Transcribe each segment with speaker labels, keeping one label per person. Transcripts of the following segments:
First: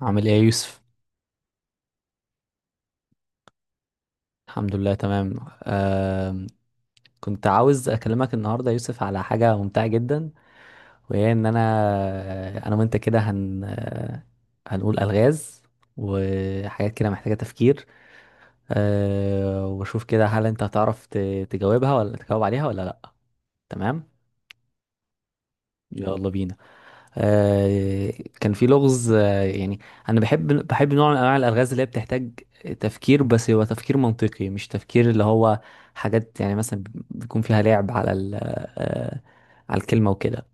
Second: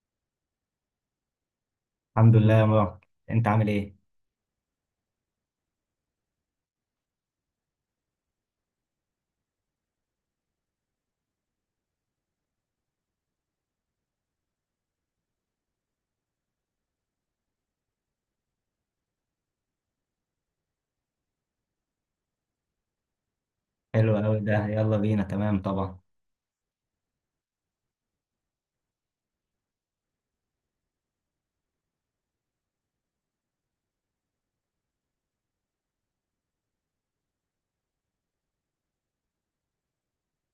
Speaker 1: عامل ايه يا يوسف؟
Speaker 2: الحمد لله يا مروان، انت عامل ايه؟
Speaker 1: الحمد لله، تمام. آم، كنت عاوز اكلمك النهارده يا يوسف على حاجه ممتعه جدا، وهي ان انا وانت كده هن آه، هنقول الغاز وحاجات كده محتاجه تفكير. واشوف كده هل انت هتعرف تجاوبها ولا تجاوب عليها ولا لا؟ تمام.
Speaker 2: حلو قوي ده، يلا بينا. تمام طبعا.
Speaker 1: يلا بينا. آه، كان في لغز، يعني انا بحب نوع من انواع الالغاز اللي هي بتحتاج تفكير، بس هو تفكير منطقي، مش تفكير اللي هو حاجات، يعني مثلا بيكون فيها لعب على على الكلمة وكده.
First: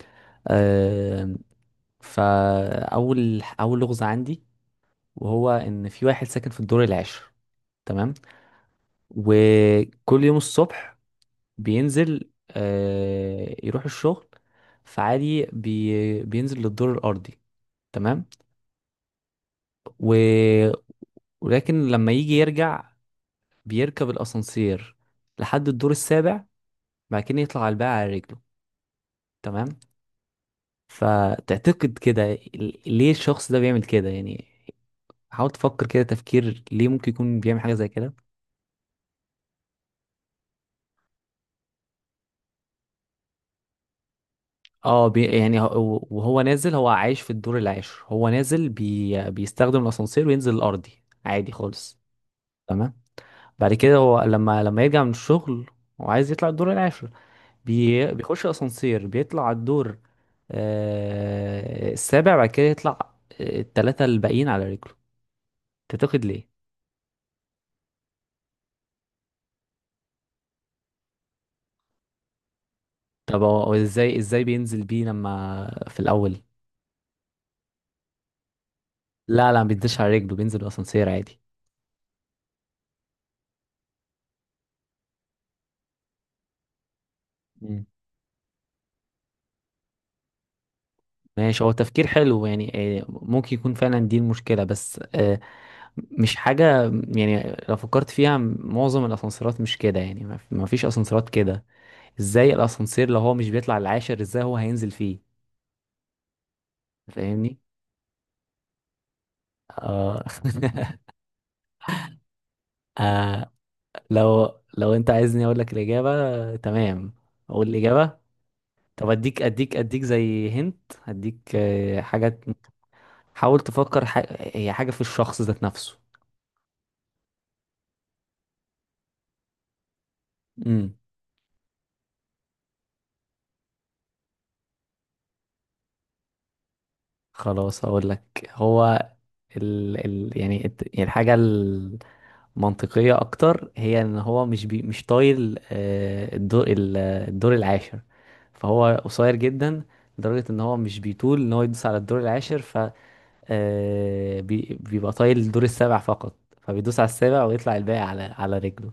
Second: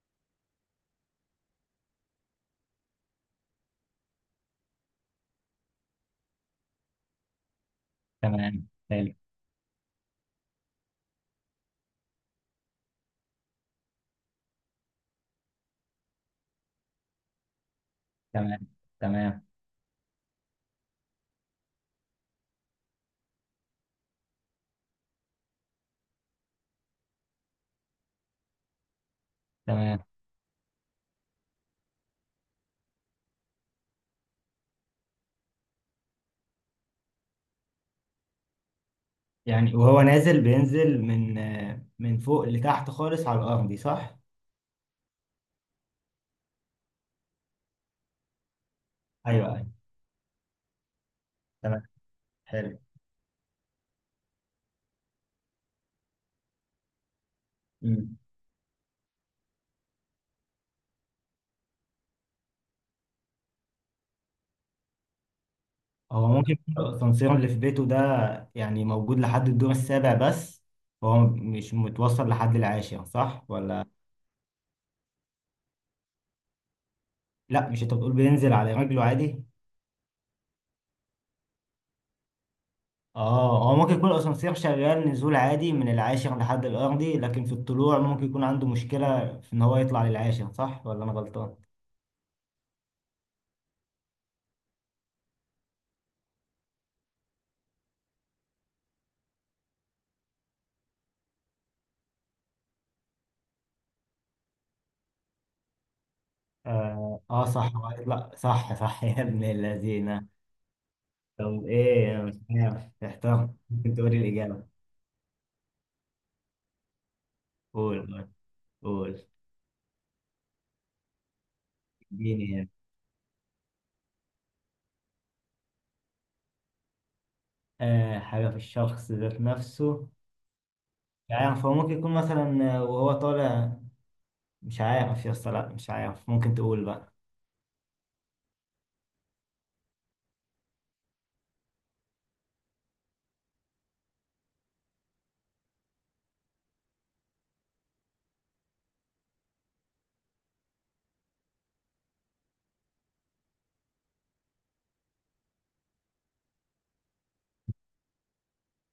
Speaker 1: آه، فاول لغز عندي، وهو ان في واحد ساكن في الدور العاشر. تمام.
Speaker 2: تمام حلو.
Speaker 1: وكل يوم الصبح بينزل، يروح الشغل، فعادي بينزل للدور الارضي. تمام.
Speaker 2: تمام. تمام.
Speaker 1: و... ولكن لما يجي يرجع بيركب الاسانسير لحد الدور السابع، بعد كده يطلع على الباقي على رجله. تمام.
Speaker 2: تمام.
Speaker 1: فتعتقد كده، ليه الشخص ده بيعمل كده يعني؟ حاول تفكر كده تفكير، ليه ممكن يكون بيعمل حاجة زي كده؟
Speaker 2: يعني وهو نازل بينزل من من فوق لتحت خالص على الارض دي، صح؟
Speaker 1: اه، يعني وهو نازل، هو عايش في الدور العاشر، هو نازل،
Speaker 2: ايوه ايوه.
Speaker 1: بيستخدم الاسانسير وينزل الارضي، عادي
Speaker 2: تمام.
Speaker 1: خالص.
Speaker 2: حلو.
Speaker 1: تمام. بعد كده هو لما يرجع من الشغل، هو عايز يطلع الدور العاشر،
Speaker 2: مم.
Speaker 1: بيخش اسانسير، بيطلع على الدور السابع، بعد كده يطلع التلاتة الباقيين على رجله. تعتقد
Speaker 2: هو
Speaker 1: ليه؟
Speaker 2: ممكن يكون الاسانسير اللي في بيته ده يعني موجود لحد الدور السابع بس، هو مش متوصل لحد العاشر،
Speaker 1: طب
Speaker 2: صح
Speaker 1: هو
Speaker 2: ولا؟
Speaker 1: ازاي بينزل بيه لما في الاول؟
Speaker 2: لا، مش انت بتقول بينزل على رجله عادي؟
Speaker 1: لا، لا، ما بينزلش على رجله، بينزل بالاسانسير عادي.
Speaker 2: اه، هو ممكن يكون الاسانسير شغال نزول عادي من العاشر لحد الارضي، لكن في
Speaker 1: مم.
Speaker 2: الطلوع ممكن يكون عنده مشكلة في ان هو يطلع للعاشر، صح ولا انا غلطان؟
Speaker 1: ماشي، هو تفكير حلو يعني. ممكن يكون فعلا دي المشكلة، بس مش حاجة يعني، لو فكرت فيها معظم الأسانسيرات مش كده، يعني ما فيش أسانسيرات كده. ازاي الأسانسير، لو هو مش بيطلع العاشر، ازاي هو هينزل فيه؟
Speaker 2: اه، آه
Speaker 1: فاهمني؟
Speaker 2: صح، هو هيطلع. صح صح يا ابن
Speaker 1: اه.
Speaker 2: الذين. طب ايه، انا مش عارف، احتار.
Speaker 1: آه،
Speaker 2: ممكن تقولي
Speaker 1: لو
Speaker 2: الاجابة؟
Speaker 1: لو انت عايزني اقول لك الاجابه، تمام، اقول الاجابه.
Speaker 2: قول.
Speaker 1: طب
Speaker 2: قول.
Speaker 1: اديك زي هنت، اديك آه، حاجه.
Speaker 2: اديني يعني.
Speaker 1: حاول تفكر هي حاجه في الشخص ذات نفسه.
Speaker 2: آه، حاجة في الشخص ذات نفسه.
Speaker 1: امم
Speaker 2: مش عارف، هو ممكن يكون مثلا وهو طالع. مش عارف يا اسطى، لا مش عارف، ممكن تقول بقى.
Speaker 1: خلاص اقول لك، هو يعني يعني الحاجه المنطقيه اكتر، هي ان هو مش طايل الدور الدور العاشر، فهو قصير جدا، لدرجه ان هو مش بيطول ان هو يدوس على الدور العاشر. بيبقى طايل الدور السابع فقط، فبيدوس على السابع، ويطلع الباقي على رجله.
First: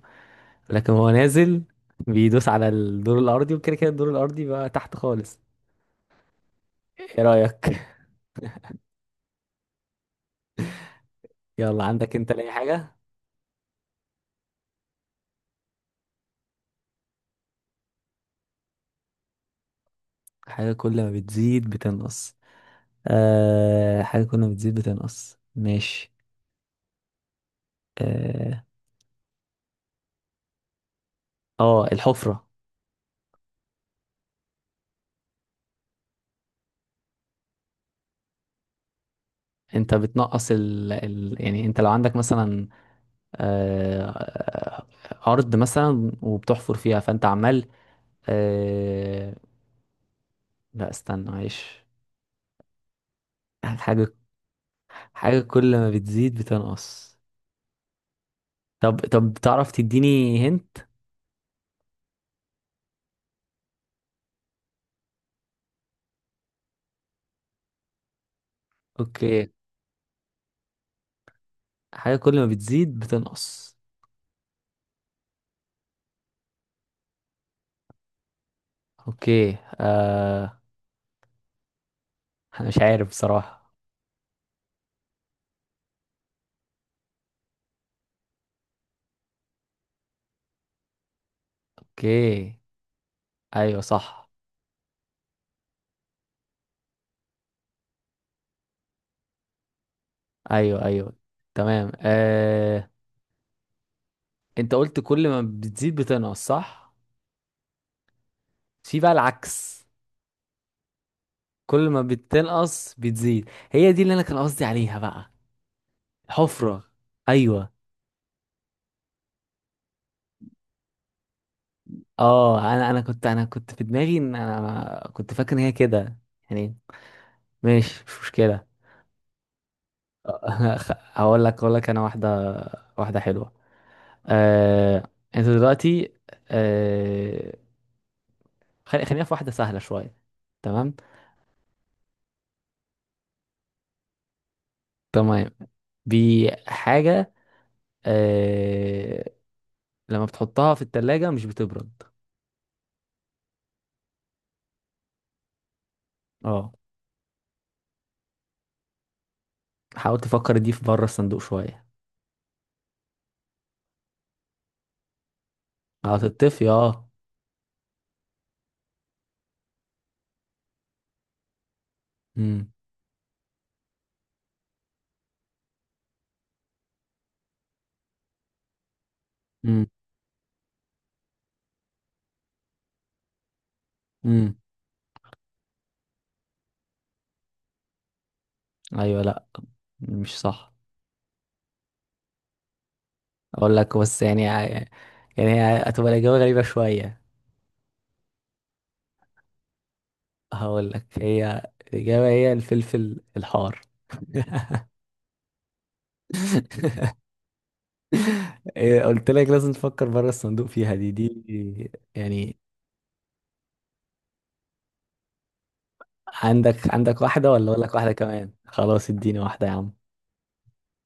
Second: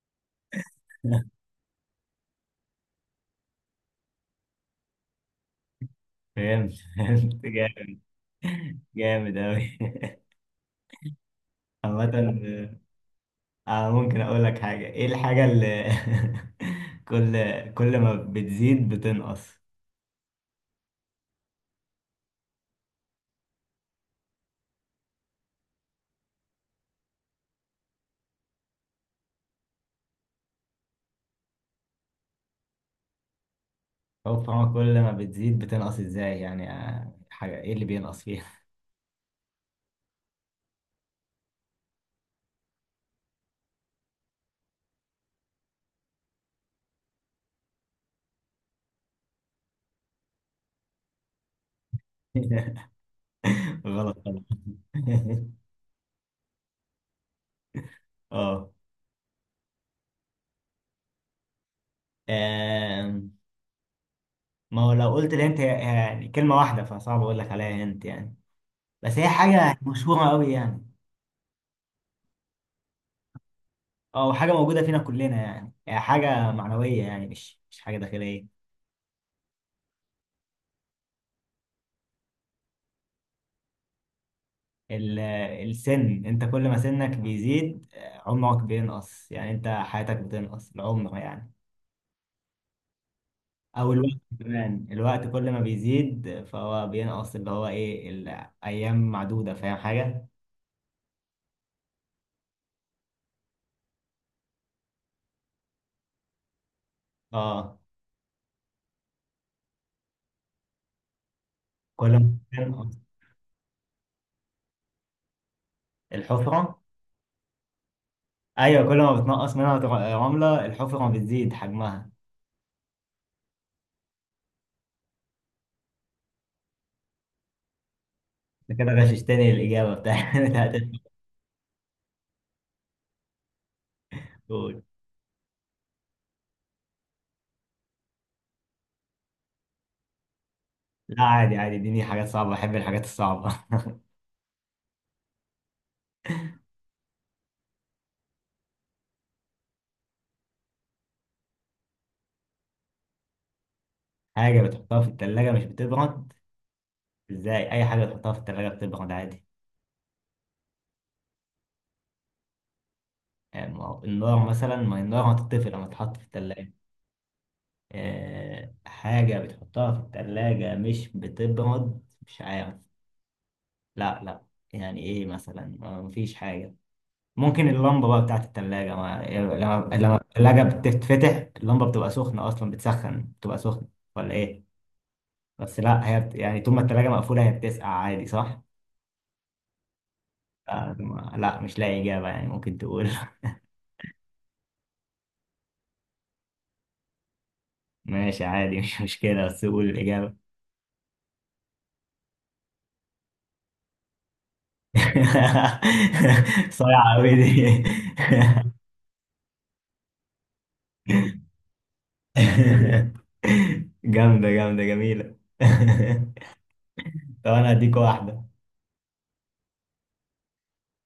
Speaker 1: لكن هو نازل بيدوس على الدور الأرضي، وكده كده الدور الأرضي بقى تحت خالص.
Speaker 2: فهمت،
Speaker 1: ايه
Speaker 2: فهمت
Speaker 1: رأيك؟
Speaker 2: جامد. جامد أوي.
Speaker 1: يلا،
Speaker 2: عامة،
Speaker 1: عندك انت لأي حاجة؟
Speaker 2: ممكن أقول لك حاجة؟ إيه الحاجة اللي، كل، كل ما بتزيد بتنقص؟
Speaker 1: حاجة كل ما بتزيد بتنقص؟ آه، حاجة كل ما بتزيد بتنقص، ماشي. اه. الحفرة.
Speaker 2: هو فاهمة كل ما بتزيد بتنقص إزاي يعني؟ حاجة إيه اللي بينقص فيها؟
Speaker 1: انت بتنقص يعني انت لو عندك مثلا، آه... آه، أرض مثلا، وبتحفر فيها، فانت عمال، آه، لا استنى، معلش. حاجة.
Speaker 2: غلط طبعا.
Speaker 1: حاجة كل ما بتزيد بتنقص.
Speaker 2: أه.
Speaker 1: طب تعرف تديني هنت؟
Speaker 2: آم، ما هو لو قلت الهنت هي، يعني كلمة واحدة فصعب أقول لك عليها هنت يعني. بس هي
Speaker 1: اوكي.
Speaker 2: حاجة مشهورة أوي يعني.
Speaker 1: حاجة كل ما بتزيد بتنقص.
Speaker 2: أه، حاجة موجودة فينا كلنا يعني، هي حاجة معنوية يعني، مش حاجة داخلية.
Speaker 1: اوكي. آه انا مش عارف بصراحة.
Speaker 2: ال- السن، انت كل ما سنك بيزيد عمرك بينقص يعني، انت حياتك بتنقص العمر يعني.
Speaker 1: اوكي. ايوه،
Speaker 2: او الوقت
Speaker 1: صح.
Speaker 2: كمان، الوقت كل ما بيزيد فهو بينقص، اللي هو ايه، الايام معدودة، فاهم حاجة؟
Speaker 1: ايوه، ايوه. تمام. انت قلت كل ما بتزيد بتنقص، صح؟
Speaker 2: اه.
Speaker 1: في بقى العكس، كل ما
Speaker 2: كل ما
Speaker 1: بتنقص
Speaker 2: بتنقص
Speaker 1: بتزيد، هي دي اللي انا كان قصدي عليها بقى.
Speaker 2: الحفرة.
Speaker 1: الحفرة. ايوه.
Speaker 2: ايوه، كل ما بتنقص منها رملة الحفرة بتزيد حجمها.
Speaker 1: اه، انا كنت في دماغي ان انا كنت فاكر ان هي كده، يعني، ماشي مش مشكله.
Speaker 2: انت كده غششتني الاجابة بتاعت بتاعت
Speaker 1: هقول لك انا واحده، واحده حلوه.
Speaker 2: الدكتور.
Speaker 1: آه انت دلوقتي، آه خلينا في واحده سهله شويه. تمام.
Speaker 2: لا عادي عادي، اديني حاجات صعبة، بحب الحاجات الصعبة.
Speaker 1: تمام، دي حاجه، آه لما بتحطها في التلاجة مش بتبرد.
Speaker 2: حاجة بتحطها في التلاجة مش بتبرد؟
Speaker 1: اه.
Speaker 2: ازاي، اي حاجه تحطها في التلاجة بتبرد عادي.
Speaker 1: حاول تفكر دي في بره الصندوق شويه.
Speaker 2: يعني ما هو النار مثلا، ما هي النار هتطفي لما تتحط في
Speaker 1: هتطفي،
Speaker 2: التلاجة.
Speaker 1: اه.
Speaker 2: أه، حاجه بتحطها في التلاجة مش بتبرد، مش
Speaker 1: امم.
Speaker 2: عارف. لا لا. يعني ايه مثلا، مفيش حاجه. ممكن اللمبه بقى بتاعت التلاجة، ما
Speaker 1: امم.
Speaker 2: لما لما التلاجة بتتفتح، اللمبه بتبقى سخنه، اصلا بتسخن، بتبقى سخنه، ولا
Speaker 1: امم.
Speaker 2: ايه؟ بس لا، هي بت، يعني طول ما التلاجة مقفوله هي بتسقع عادي، صح؟
Speaker 1: ايوه، لا، مش صح.
Speaker 2: لا مش لاقي اجابه يعني، ممكن تقول.
Speaker 1: اقول لك بس يعني. هي هتبقى الاجابه غريبه شويه.
Speaker 2: ماشي عادي، مش مشكلة، بس قول الإجابة.
Speaker 1: هقول لك، هي الاجابه هي الفلفل الحار.
Speaker 2: صايعة أوي دي.
Speaker 1: إيه، قلت لك لازم تفكر بره الصندوق فيها، دي دي يعني.
Speaker 2: جامدة، جامدة جميلة.
Speaker 1: عندك واحده
Speaker 2: طب
Speaker 1: ولا
Speaker 2: أنا
Speaker 1: اقول لك
Speaker 2: هديك
Speaker 1: واحده
Speaker 2: واحدة.
Speaker 1: كمان؟ خلاص، اديني واحده يا عم.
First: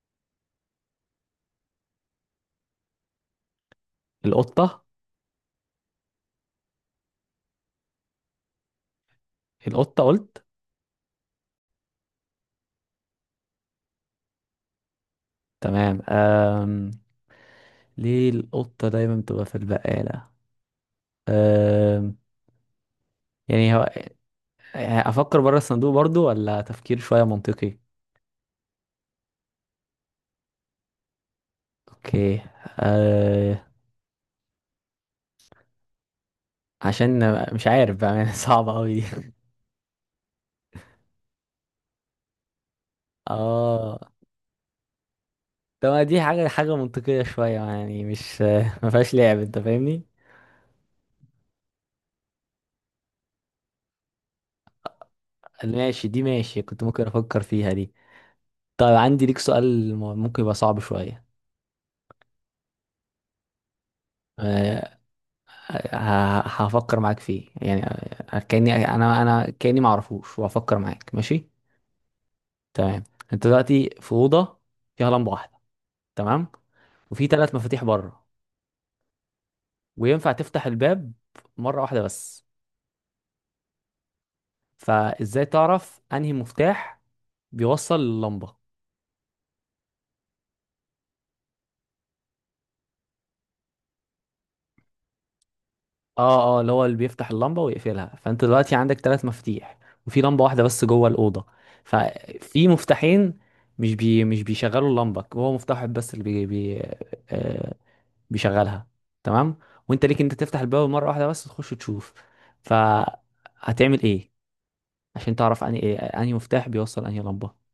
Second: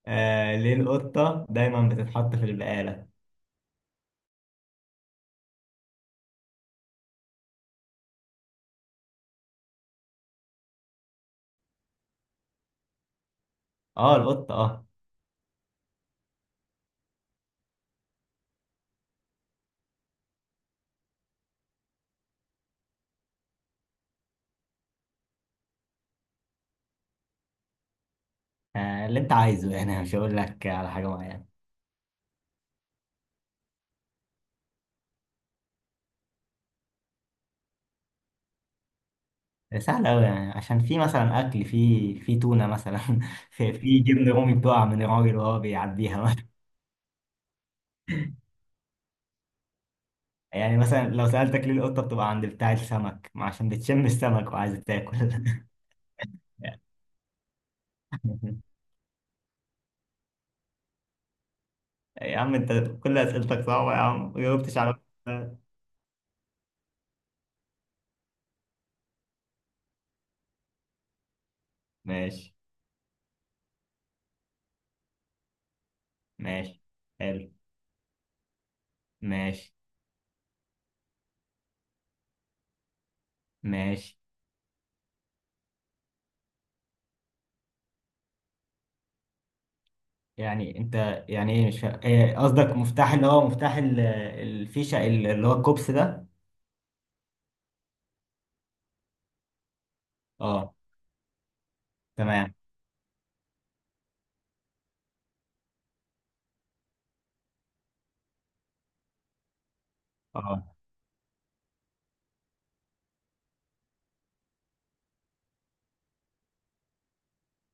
Speaker 2: آه، ليه القطة دايما بتتحط في البقالة؟
Speaker 1: القطه. القطه، قلت؟
Speaker 2: اه، القطة اه.
Speaker 1: تمام. ليه القطه دايما بتبقى في البقاله؟ أم... يعني هو، يعني افكر بره الصندوق برضو، ولا تفكير شويه منطقي؟
Speaker 2: اللي أنت عايزه يعني، مش هقول لك على حاجة معينة.
Speaker 1: اوكي. آه... عشان، مش عارف بقى يعني. صعبة قوي دي.
Speaker 2: سهل أوي يعني، عشان في مثلا أكل، في تونة مثلا. في
Speaker 1: اه.
Speaker 2: في جبن رومي بتقع من الراجل وهو
Speaker 1: طب، ما
Speaker 2: بيعديها
Speaker 1: دي حاجة
Speaker 2: مثلا.
Speaker 1: حاجة منطقية شوية، يعني مش ما فيهاش لعب، انت فاهمني؟
Speaker 2: يعني مثلا لو سألتك ليه القطة بتبقى عند بتاع السمك؟ ما عشان بتشم السمك وعايزة تاكل.
Speaker 1: ماشي، دي ماشي كنت ممكن افكر فيها دي. طيب، عندي ليك سؤال ممكن يبقى صعب شوية.
Speaker 2: يا عم انت، كل اسئلتك صعبة يا عم، ما جاوبتش على
Speaker 1: آه،
Speaker 2: واحدة.
Speaker 1: هفكر معاك فيه يعني، كأني انا انا كأني ما اعرفوش، وهفكر معاك، ماشي.
Speaker 2: ماشي.
Speaker 1: تمام. انت دلوقتي في أوضة فيها لمبة واحدة، تمام،
Speaker 2: ماشي.
Speaker 1: وفي
Speaker 2: حلو.
Speaker 1: ثلاث مفاتيح بره،
Speaker 2: ماشي.
Speaker 1: وينفع تفتح الباب مرة واحدة بس،
Speaker 2: ماشي.
Speaker 1: فازاي تعرف انهي مفتاح بيوصل للمبه؟
Speaker 2: يعني انت، يعني ايه، مش فاهم ايه قصدك، مفتاح اللي هو مفتاح الفيشة، اللي هو الكوبس ده؟
Speaker 1: اه، اه، اللي هو اللي بيفتح اللمبه ويقفلها، فانت دلوقتي عندك ثلاث مفاتيح، وفي لمبه واحده
Speaker 2: اه.
Speaker 1: بس جوه الاوضه،
Speaker 2: تمام.
Speaker 1: ففي مفتاحين مش بيشغلوا اللمبه، هو مفتاح واحد بس اللي بي بي آه بيشغلها. تمام. وانت ليك انت تفتح
Speaker 2: اه.
Speaker 1: الباب مره واحده بس، تخش تشوف، فهتعمل ايه عشان تعرف انهي مفتاح بيوصل انهي لمبه؟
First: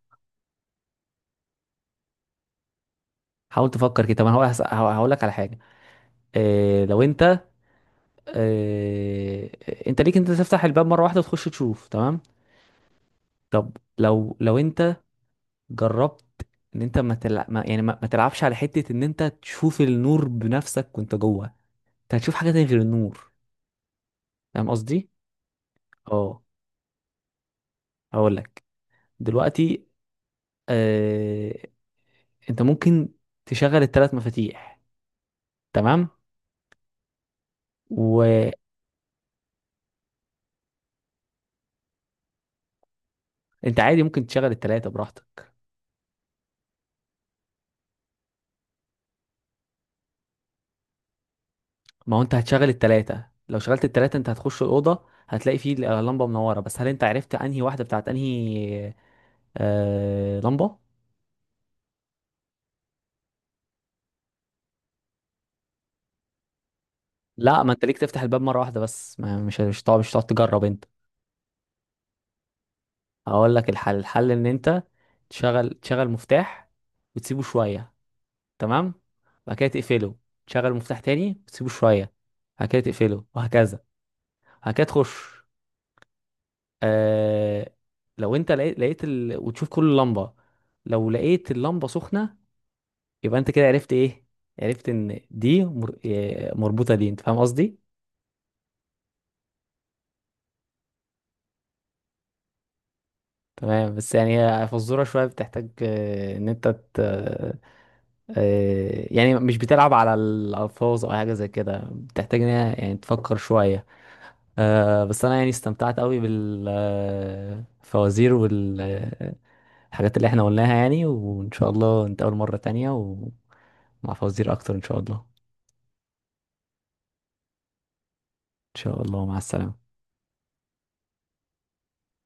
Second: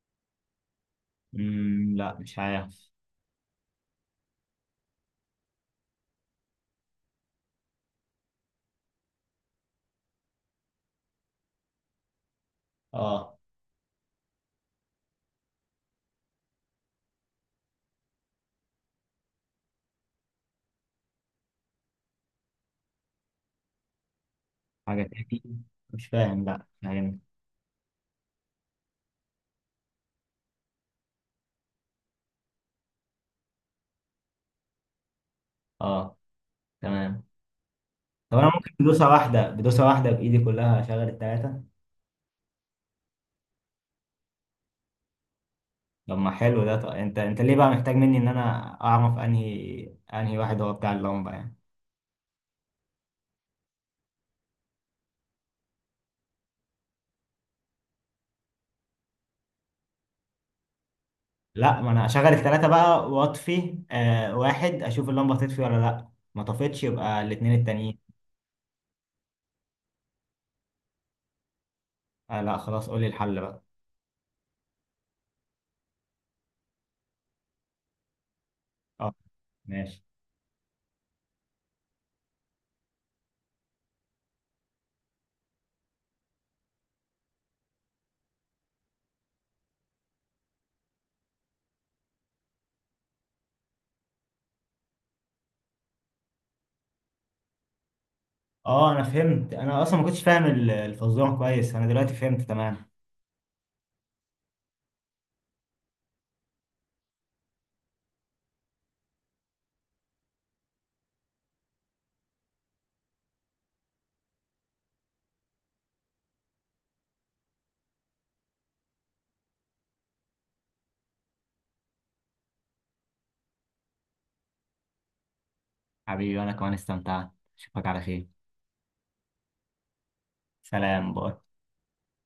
Speaker 2: امم، لا مش عارف.
Speaker 1: حاول تفكر كده، طب انا هقول لك على حاجه. إيه، لو انت، آه، انت ليك انت تفتح الباب مره واحده وتخش تشوف، تمام.
Speaker 2: اه،
Speaker 1: طب لو انت جربت ان انت ما يعني ما تلعبش على حته ان انت تشوف النور بنفسك وانت جوه، انت هتشوف حاجه تانية غير النور. فاهم
Speaker 2: حاجة
Speaker 1: قصدي؟
Speaker 2: تاني؟ مش
Speaker 1: اه.
Speaker 2: فاهم، لا مش عارف.
Speaker 1: هقول لك دلوقتي، آه... انت ممكن تشغل الثلاث مفاتيح، تمام،
Speaker 2: اه. تمام. طب انا
Speaker 1: وانت
Speaker 2: ممكن بدوسة واحدة بإيدي كلها اشغل التلاتة؟
Speaker 1: عادي، ممكن تشغل الثلاثه براحتك.
Speaker 2: طب ما حلو ده، طب انت، انت ليه بقى محتاج مني ان انا اعرف انهي واحد هو بتاع اللمبه يعني؟
Speaker 1: ما هو انت هتشغل التلاتة، لو شغلت التلاتة انت هتخش الأوضة، هتلاقي فيه لمبة منورة بس، هل انت عرفت انهي واحدة بتاعت انهي لمبة؟
Speaker 2: لا، ما انا اشغل الثلاثه بقى واطفي آه واحد، اشوف اللمبه تطفي ولا لا، ما طفتش يبقى الاثنين
Speaker 1: لا، ما انت ليك
Speaker 2: التانيين.
Speaker 1: تفتح الباب مرة واحدة بس، ما مش هتقعد تجرب انت.
Speaker 2: آه لا خلاص، قول لي الحل
Speaker 1: هقول
Speaker 2: بقى.
Speaker 1: لك الحل ان انت تشغل مفتاح وتسيبه شوية، تمام؟
Speaker 2: اه.
Speaker 1: بعد كده
Speaker 2: ماشي.
Speaker 1: تقفله. تشغل مفتاح تاني وتسيبه شوية، بعد كده تقفله، وهكذا. بعد كده تخش، آه... لو انت لقيت وتشوف كل لمبة، لو لقيت اللمبة سخنة، يبقى انت كده عرفت ايه؟ عرفت ان دي مر... إيه، مربوطة، دي انت فاهم قصدي.
Speaker 2: اه انا فهمت، انا اصلا ما كنتش فاهم الفزوره كويس، انا دلوقتي فهمت تمام.
Speaker 1: تمام، بس يعني هي فزورة شوية بتحتاج، ان انت ت... يعني مش بتلعب على الالفاظ او حاجة زي كده، بتحتاج ان هي يعني تفكر شوية، بس انا يعني استمتعت قوي بالفوازير والحاجات اللي احنا قلناها، يعني وان شاء الله نتقابل مرة تانية، ومع فوازير اكتر ان شاء الله.
Speaker 2: حبيبي انا كمان استمتعت، اشوفك على خير.
Speaker 1: ان شاء الله، مع السلامة.
Speaker 2: سلام، باي.